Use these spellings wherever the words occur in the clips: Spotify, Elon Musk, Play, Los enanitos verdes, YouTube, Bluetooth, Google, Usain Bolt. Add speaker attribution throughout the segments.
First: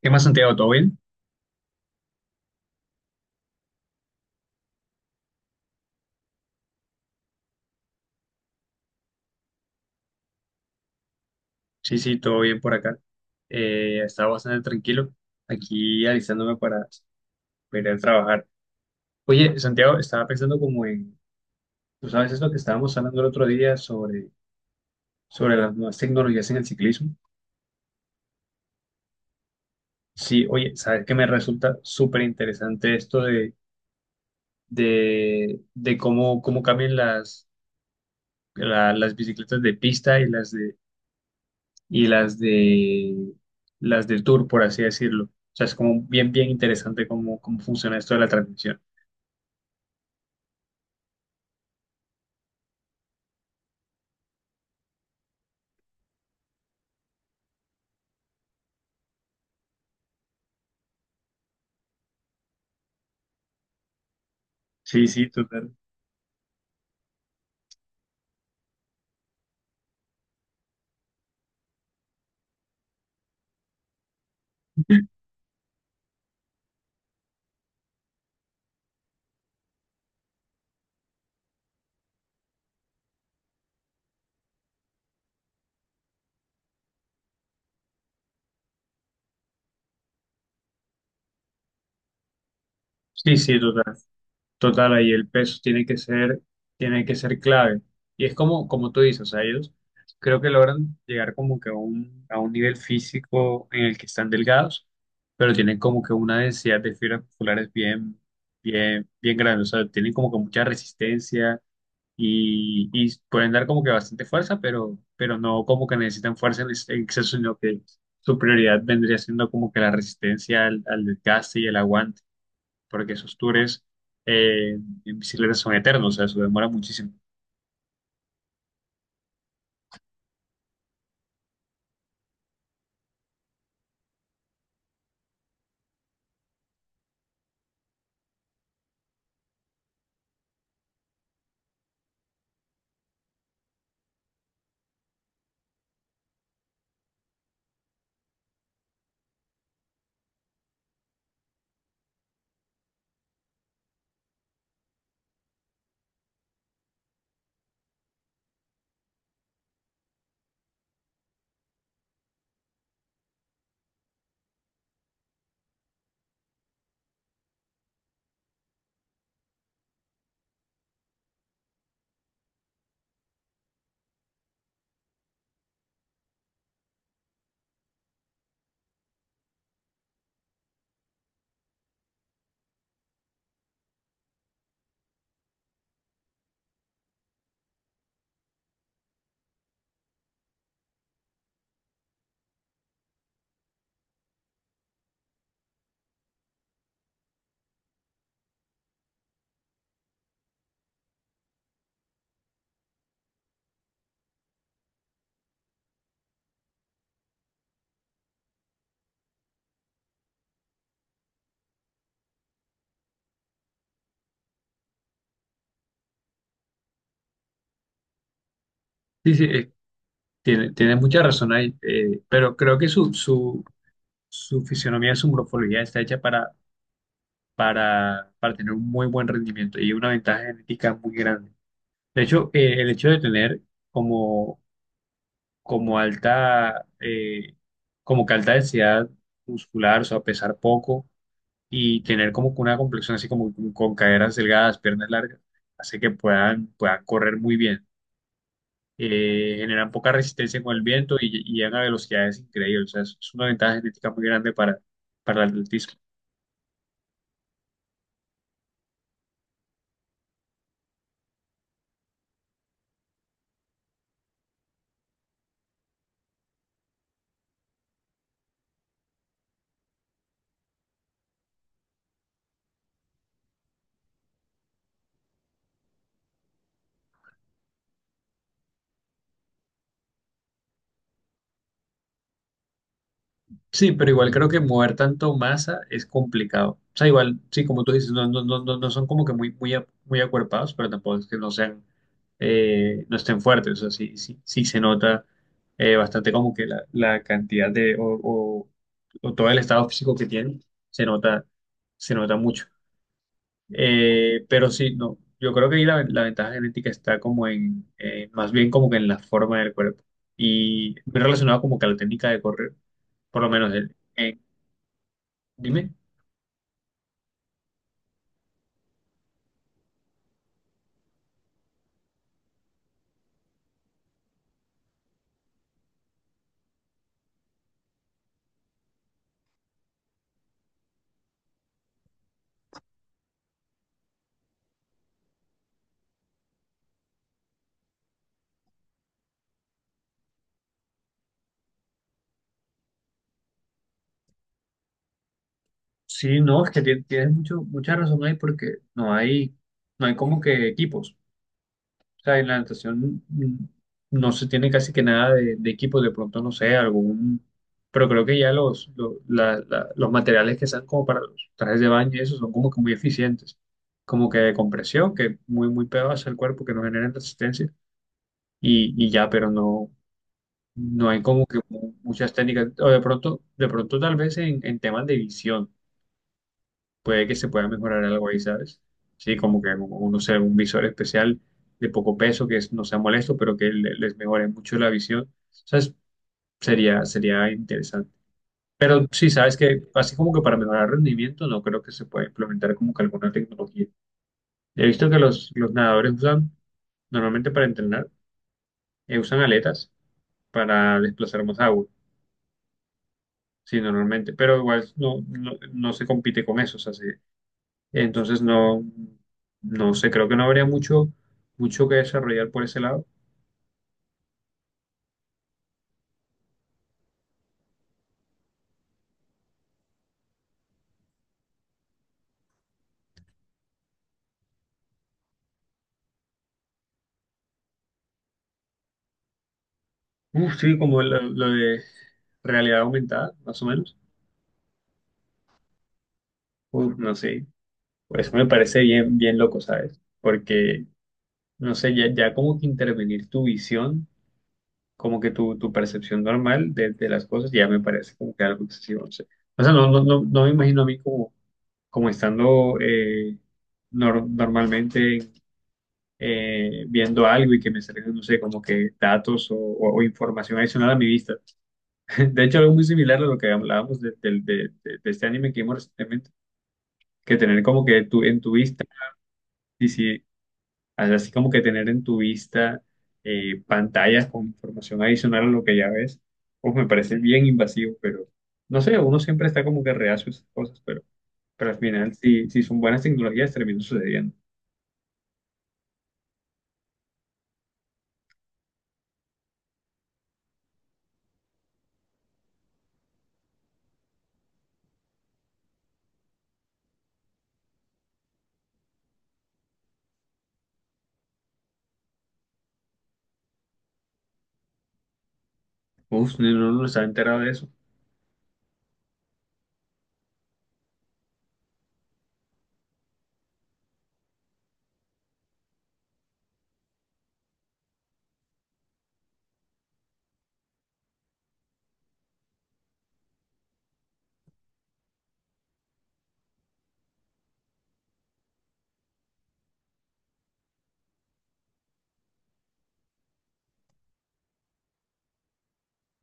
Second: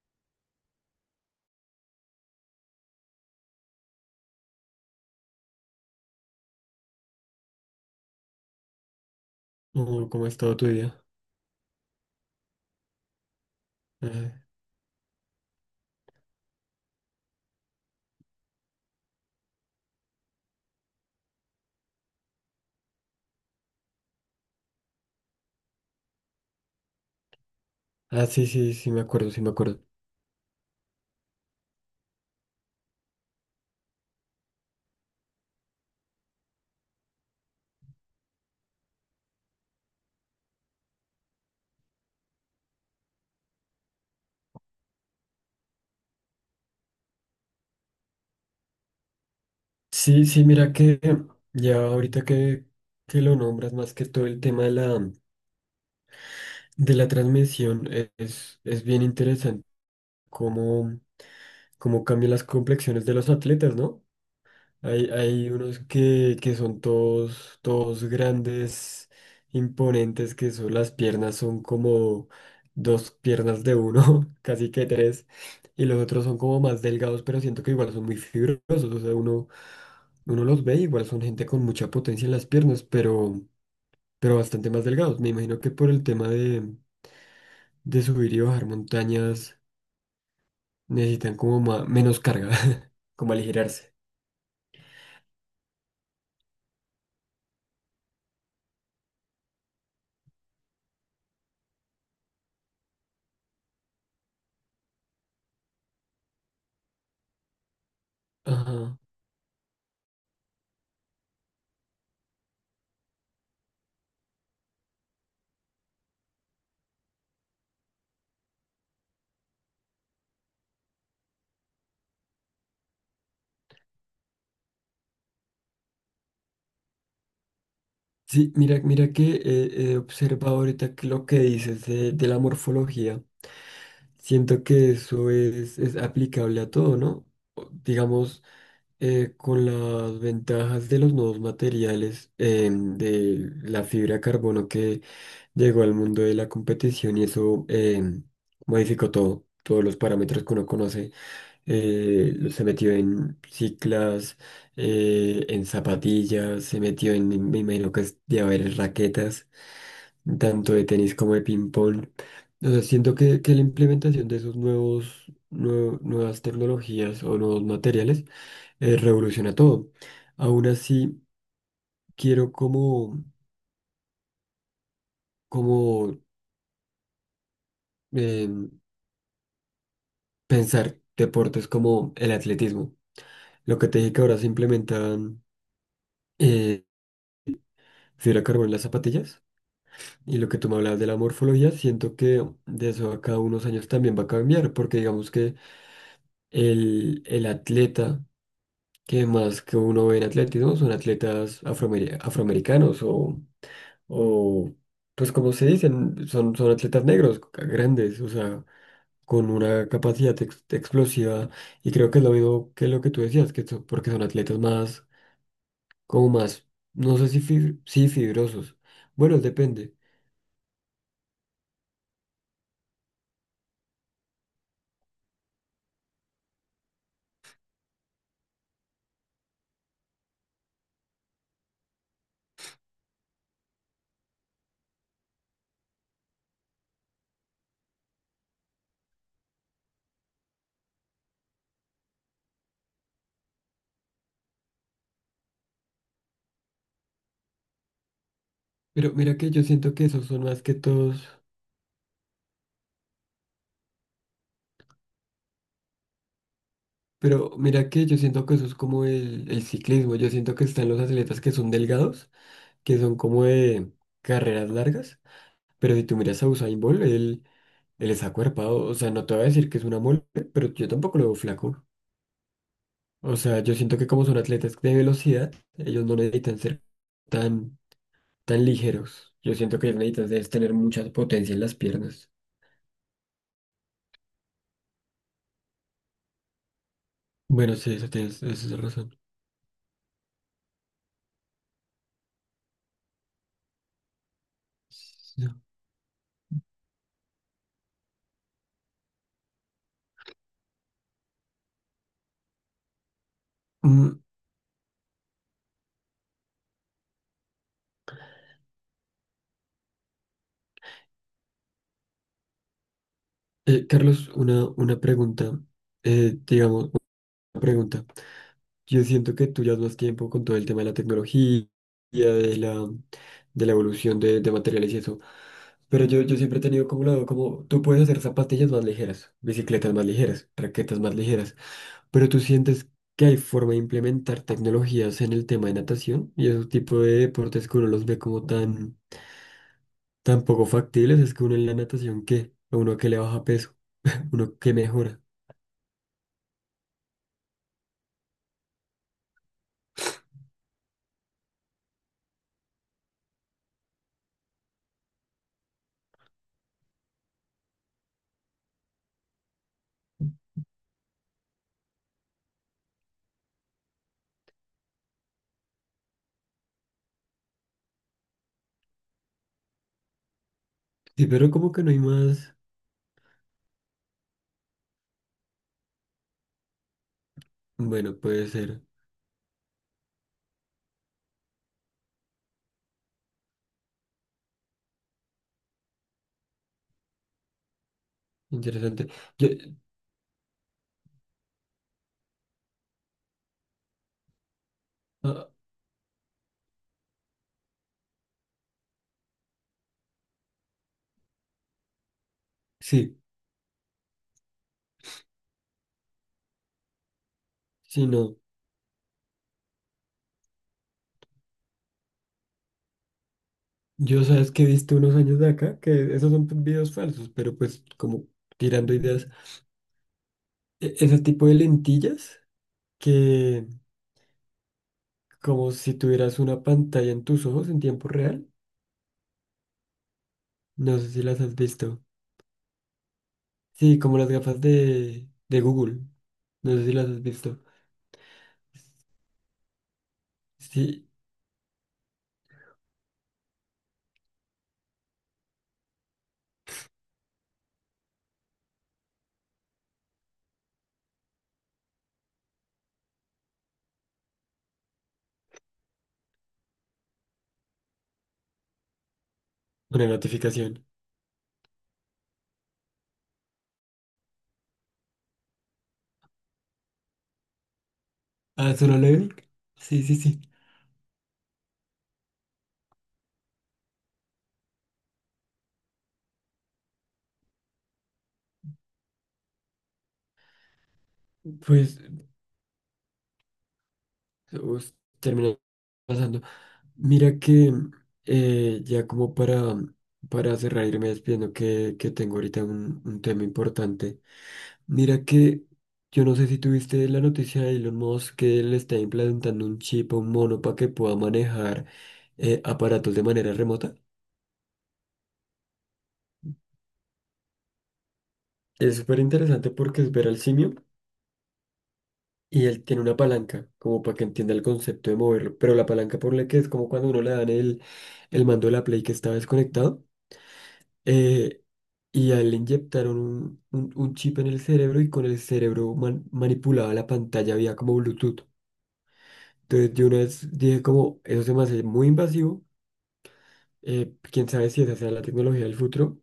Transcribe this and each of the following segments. Speaker 1: ¿Qué más, Santiago? ¿Todo bien?
Speaker 2: Oh, ¿cómo ha estado tu día?
Speaker 1: Sí, sí, todo bien por acá.
Speaker 2: Ah,
Speaker 1: Estaba bastante tranquilo aquí alistándome para ir a trabajar. Oye, Santiago, estaba pensando como tú sabes eso que estábamos hablando el otro día sobre las nuevas tecnologías en el ciclismo.
Speaker 2: sí, sí, sí, me acuerdo, sí, me acuerdo.
Speaker 1: Sí, oye, sabes que me resulta súper interesante esto de cómo, cómo cambian las bicicletas de pista y las de las del tour, por así decirlo. O sea, es como bien interesante cómo funciona esto de la transmisión.
Speaker 2: Sí, sí, mira que ya ahorita que lo nombras, más que todo el tema de la transmisión, es bien interesante cómo, cómo cambian las complexiones de los atletas, ¿no?
Speaker 1: Sí, sí,
Speaker 2: Hay
Speaker 1: total.
Speaker 2: unos que son todos, todos grandes, imponentes, que son las piernas, son como dos piernas de uno, casi que tres, y los otros son como más delgados, pero siento que igual son muy fibrosos, o sea, uno los ve, igual son gente con mucha potencia en las piernas, pero bastante más delgados. Me imagino que por el tema de subir y bajar montañas necesitan como menos carga, como
Speaker 1: Sí, sí, total.
Speaker 2: aligerarse.
Speaker 1: Total, ahí el peso tiene que ser clave. Y es como, como tú dices, o sea, ellos creo que logran llegar como que a a un nivel físico en el que están delgados, pero tienen como que una densidad de fibras musculares
Speaker 2: Ajá.
Speaker 1: bien grande. O sea, tienen como que mucha resistencia y pueden dar como que bastante fuerza, pero no como que necesitan fuerza en exceso, sino que su prioridad vendría siendo como que la resistencia al desgaste y el aguante, porque esos tours eh, en bicicleta son eternos, o sea, eso demora muchísimo.
Speaker 2: Sí, mira, mira que he observado ahorita que lo que dices de la morfología, siento que eso es aplicable a todo, ¿no? Digamos, con las ventajas de los nuevos materiales, de la fibra de carbono que llegó al mundo de la competición y eso modificó todo, todos los parámetros que uno conoce, se metió en ciclas, en zapatillas, se metió en, me imagino que es de haber raquetas tanto de tenis como de ping-pong. O sea, siento que la implementación de esos nuevas tecnologías o nuevos materiales revoluciona todo. Aún así, quiero como, como eh, pensar deportes como el atletismo. Lo que te dije que ahora se implementan eh, fibra de carbono en las zapatillas y lo que tú me hablabas de la morfología, siento que de eso a cada unos años también va a cambiar, porque digamos que el atleta que más que uno ve en atletismo son atletas afroamericanos o, pues como se dicen, son atletas negros, grandes, o sea, con una capacidad explosiva y creo que es lo mismo que lo que tú decías, que son- porque son atletas más, como más, no sé si, si fibrosos,
Speaker 1: Sí,
Speaker 2: bueno,
Speaker 1: sí,
Speaker 2: depende,
Speaker 1: tiene mucha razón ahí, pero creo que su fisionomía, su morfología está hecha para tener un muy buen rendimiento y una ventaja genética muy grande. De hecho, el hecho de tener como como alta, como que alta densidad muscular, o sea, pesar poco y tener como que una complexión así como con caderas delgadas, piernas largas, hace que puedan correr muy bien.
Speaker 2: pero mira que yo
Speaker 1: Generan
Speaker 2: siento que
Speaker 1: poca
Speaker 2: esos son
Speaker 1: resistencia
Speaker 2: más
Speaker 1: con
Speaker 2: que
Speaker 1: el viento
Speaker 2: todos.
Speaker 1: y llegan a velocidades increíbles. O sea, es una ventaja genética muy grande para el atletismo.
Speaker 2: Pero mira que yo siento que eso es como el ciclismo, yo siento que están los atletas que son delgados que son como de carreras largas, pero si tú miras a Usain Bolt, él es acuerpado, o sea, no te voy a decir que es una mole, pero yo tampoco lo veo flaco. O sea, yo siento que como son atletas de velocidad, ellos no necesitan ser tan, tan ligeros. Yo siento que ellos necesitan es tener mucha potencia en las piernas.
Speaker 1: Sí, pero igual creo que mover tanto masa es complicado. O sea, igual, sí,
Speaker 2: Bueno,
Speaker 1: como tú
Speaker 2: sí, eso
Speaker 1: dices, no,
Speaker 2: tienes,
Speaker 1: no, no,
Speaker 2: esa
Speaker 1: no
Speaker 2: es
Speaker 1: no son
Speaker 2: razón.
Speaker 1: como que muy acuerpados, pero tampoco es que no sean, no estén fuertes. O sea, sí, sí, sí se nota
Speaker 2: Sí.
Speaker 1: bastante como que la cantidad o todo el estado físico que tienen, se nota, se nota mucho.
Speaker 2: Mm,
Speaker 1: Pero sí, no, yo creo que ahí la ventaja genética está como más bien como que en la forma del cuerpo. Y muy relacionado como que a la técnica de correr por lo menos en,
Speaker 2: Carlos, una pregunta,
Speaker 1: Dime.
Speaker 2: digamos, una pregunta. Yo siento que tú llevas más tiempo con todo el tema de la tecnología, de la, de la evolución de materiales y eso. Pero yo siempre he tenido como lado, como tú puedes hacer zapatillas más ligeras, bicicletas más ligeras, raquetas más ligeras. Pero tú sientes que hay forma de implementar tecnologías en el tema de natación y esos tipos de deportes que uno los ve como tan, tan poco factibles. Es que uno en la natación, ¿qué? A uno que le baja peso, uno que mejora.
Speaker 1: Sí, no, es que mucha razón ahí porque no hay como que equipos. O sea, en la natación no se tiene casi que nada de equipos, de pronto no sé, algún, pero creo que ya los materiales que sean como para los trajes de baño y eso son como que muy eficientes, como que de compresión, que muy pegados al cuerpo, que no generan resistencia y ya, pero no hay
Speaker 2: Sí,
Speaker 1: como
Speaker 2: pero
Speaker 1: que
Speaker 2: como que no hay
Speaker 1: muchas
Speaker 2: más.
Speaker 1: técnicas, o de pronto tal vez en temas de visión puede que se pueda mejorar
Speaker 2: Bueno,
Speaker 1: algo ahí,
Speaker 2: puede
Speaker 1: ¿sabes?
Speaker 2: ser
Speaker 1: Sí, como que como uno sea un visor especial de poco peso que no sea molesto, pero que les mejore mucho la visión. ¿Sabes? Sería interesante. Pero
Speaker 2: interesante.
Speaker 1: sí,
Speaker 2: Yo,
Speaker 1: sabes que así como que para mejorar rendimiento, no creo que se pueda implementar como que alguna tecnología. He visto que
Speaker 2: ah,
Speaker 1: los nadadores usan, normalmente para entrenar, usan aletas para desplazar más agua.
Speaker 2: sí.
Speaker 1: Sí, normalmente, pero igual no, no, no se compite con eso, o sea, sí,
Speaker 2: Sí, no.
Speaker 1: entonces no, no sé, creo que no habría mucho que desarrollar por ese lado.
Speaker 2: Yo sabes que he visto unos años de acá que esos son videos falsos, pero pues como tirando ideas. Ese tipo de lentillas que como si tuvieras una pantalla en tus ojos en tiempo real.
Speaker 1: Uf, sí,
Speaker 2: No
Speaker 1: como
Speaker 2: sé si las
Speaker 1: lo
Speaker 2: has
Speaker 1: de
Speaker 2: visto.
Speaker 1: realidad aumentada, más o menos.
Speaker 2: Sí, como las gafas de Google. No sé si
Speaker 1: Uf,
Speaker 2: las
Speaker 1: no
Speaker 2: has
Speaker 1: sé,
Speaker 2: visto.
Speaker 1: pues me parece bien loco, ¿sabes? Porque,
Speaker 2: Sí,
Speaker 1: no sé, ya como que intervenir tu visión, como que tu percepción normal de las cosas, ya me parece como que algo excesivo, no sé. O sea, no, no, no, no me imagino a mí como, como estando normalmente viendo algo y que me salgan, no sé, como que datos o
Speaker 2: una
Speaker 1: información
Speaker 2: notificación.
Speaker 1: adicional a mi vista. De hecho, algo muy similar a lo que hablábamos de, del- de este anime que vimos recientemente, que tener como que tu en tu
Speaker 2: Ah,
Speaker 1: vista,
Speaker 2: ¿solo le vi?
Speaker 1: y
Speaker 2: Sí, sí,
Speaker 1: si,
Speaker 2: sí.
Speaker 1: así como que tener en tu vista pantallas con información adicional a lo que ya ves, pues me parece bien invasivo, pero no sé, uno siempre está como que reacio a esas cosas, pero al
Speaker 2: Pues
Speaker 1: final, si son buenas tecnologías, termina sucediendo.
Speaker 2: us- terminé pasando. Mira que ya como para cerrar, irme despidiendo que tengo ahorita un tema importante. Mira que yo no sé si tuviste la noticia de Elon Musk que le está implantando un chip a un mono para que pueda manejar aparatos de manera remota.
Speaker 1: Uf, no, no, no estaba enterado de eso.
Speaker 2: Es súper interesante porque es ver al simio y él tiene una palanca como para que entienda el concepto de moverlo. Pero la palanca por la que es como cuando uno le dan el mando de la Play que está desconectado eh, y a él le inyectaron un, un chip en el cerebro y con el cerebro manipulaba la pantalla vía como Bluetooth. Entonces yo una vez dije como, eso se me hace muy invasivo, quién sabe si esa será la tecnología del futuro,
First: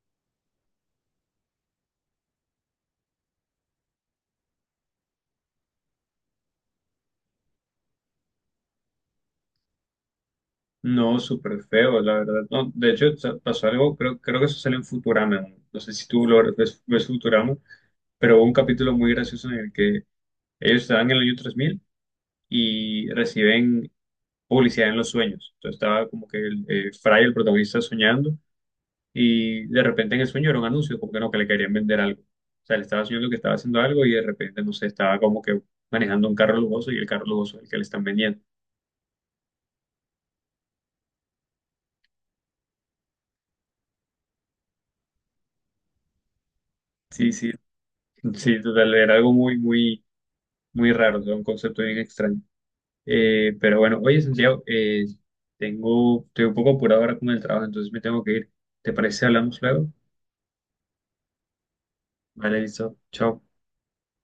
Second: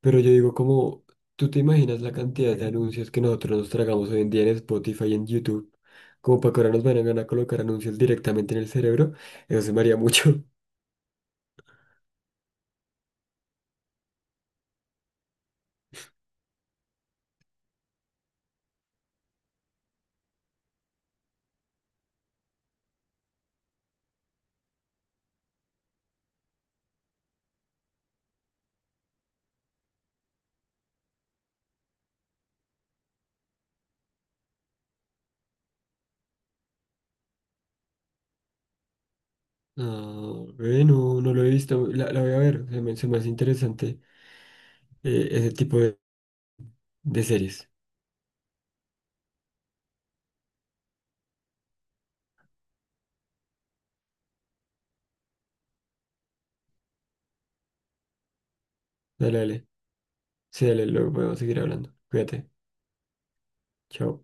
Speaker 2: pero yo digo como, ¿tú te imaginas la cantidad de anuncios que nosotros nos tragamos hoy en día en Spotify y en YouTube? Como para que ahora nos vayan a colocar anuncios directamente en el cerebro, eso se me haría mucho.
Speaker 1: No, súper feo, la verdad. No, de hecho, pasó algo, creo que eso sale en Futurama. No, no sé si tú lo ves, ves Futurama, pero hubo un capítulo muy gracioso en el que ellos estaban en el año 3000 y reciben publicidad en los sueños. Entonces estaba como que Fry, el protagonista, soñando y de repente en el sueño era un anuncio, como que no, que le querían vender algo. O sea, le estaba soñando que estaba haciendo algo y de repente, no sé, estaba como que manejando un carro lujoso y el carro lujoso es el que le están vendiendo.
Speaker 2: Ah, bueno, no no lo he visto, la voy a ver, se me hace interesante ese tipo de
Speaker 1: Sí, sí,
Speaker 2: series.
Speaker 1: sí, total, era algo muy raro, o sea, un concepto bien extraño. Pero bueno, oye, Santiago, estoy un poco apurado ahora con el trabajo, entonces me tengo que ir. ¿Te parece si
Speaker 2: Dale,
Speaker 1: hablamos
Speaker 2: dale.
Speaker 1: luego?
Speaker 2: Sí, dale, luego podemos seguir hablando. Cuídate.
Speaker 1: Vale, listo. Chao.
Speaker 2: Chao.